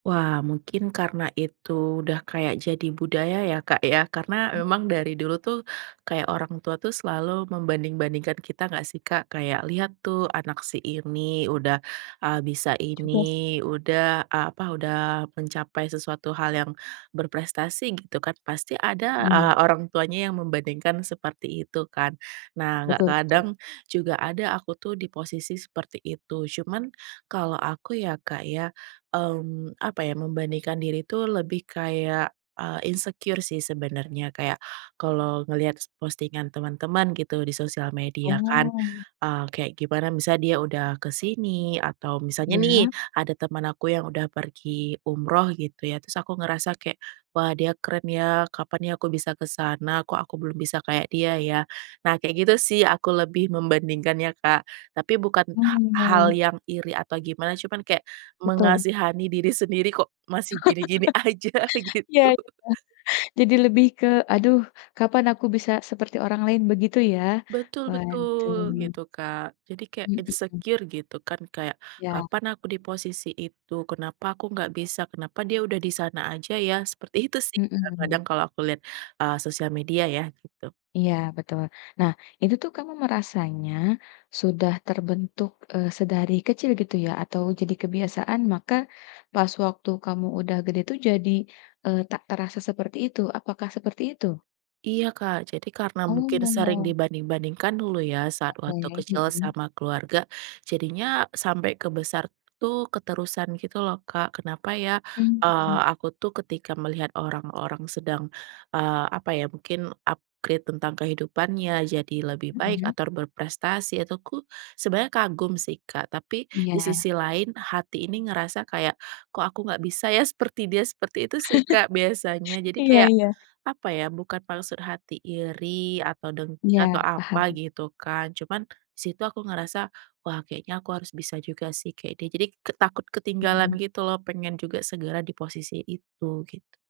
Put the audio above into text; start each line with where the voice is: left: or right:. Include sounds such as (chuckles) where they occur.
right: Wah mungkin karena itu udah kayak jadi budaya ya, Kak, ya. Karena
left: Mmm.
right: memang dari dulu tuh kayak orang tua tuh selalu membanding-bandingkan kita nggak sih, Kak? Kayak, “Lihat tuh anak si ini udah, ah, bisa
left: Juga sih.
right: ini, udah, ah, apa, udah mencapai sesuatu hal yang berprestasi,” gitu kan. Pasti ada,
left: Iya.
right: ah, orang tuanya yang membandingkan seperti itu kan. Nah nggak
left: Betul betul.
right: kadang juga aku tuh di posisi seperti itu. Cuman kalau aku ya, Kak, ya, mmm, apa ya, membandingkan diri tuh lebih kayak, eee, insecure sih sebenernya. Kayak kalau ngelihat s postingan teman-teman gitu di sosial media kan,
left: Oh.
right: ah, kayak gimana, misalnya dia udah ke sini atau misalnya nih
left: Ya.
right: ada teman aku yang udah pergi umroh gitu ya. Terus aku ngerasa kayak, “Wah dia keren ya, kapan nih aku bisa ke sana? Kok aku belum bisa kayak dia ya?” Nah kayak gitu sih aku lebih membandingkan ya, Kak. Tapi bukan ha hal
left: Oh.
right: yang iri atau gimana, cuman kayak
left: Betul.
right: mengasihani diri sendiri, “Kok masih gini-gini aja,”
left: (laughs) Iya
right: gitu.
left: iya, jadi lebih ke, "Aduh, kapan aku bisa seperti orang lain?" begitu ya.
right: Betul, betul
left: Waduh.
right: gitu, Kak. Jadi kayak
left: Mmm, mhm.
right: insecure gitu kan. Kayak
left: Ya.
right: kapan aku di posisi itu? Kenapa aku nggak bisa? Kenapa dia udah di sana aja ya? Seperti itu sih,
left: Mhm.
right: kadang-kadang kalau aku lihat, ah, sosial media ya gitu.
left: Iya betul. Nah itu tuh kamu merasanya sudah terbentuk, eee, sedari kecil gitu ya atau jadi kebiasaan maka pas waktu kamu udah gede tuh jadi, eee, tak terasa seperti itu? Apakah seperti itu?
right: Iya, Kak, jadi karena mungkin sering
left: Oh.
right: dibanding-bandingkan dulu ya saat waktu
left: Oke,
right: kecil
left: mhm.
right: sama keluarga, jadinya sampai ke besar tuh keterusan gitu loh, Kak. Kenapa ya,
left: Mmm,
right: eee,
left: mhm.
right: aku tuh ketika melihat orang-orang sedang, eee, apa ya mungkin upgrade tentang kehidupannya jadi lebih baik
left: Mhm.
right: atau berprestasi itu ku sebenarnya kagum sih, Kak. Tapi di
left: Iya.
right: sisi lain, hati ini ngerasa kayak, “Kok aku nggak bisa ya seperti dia?” Seperti itu sih, Kak, biasanya.
left: (chuckles)
right: Jadi
left: Iya
right: kayak,
left: iya.
right: apa ya, bukan maksud hati iri atau dengki
left: Iya,
right: atau apa
left: paham.
right: gitu kan, cuman di situ aku ngerasa, “Wah kayaknya aku harus bisa juga sih kek dia,” jadi ke takut ketinggalan
left: Mmm.
right: gitu loh. Pengen juga segera di posisi itu, gitu.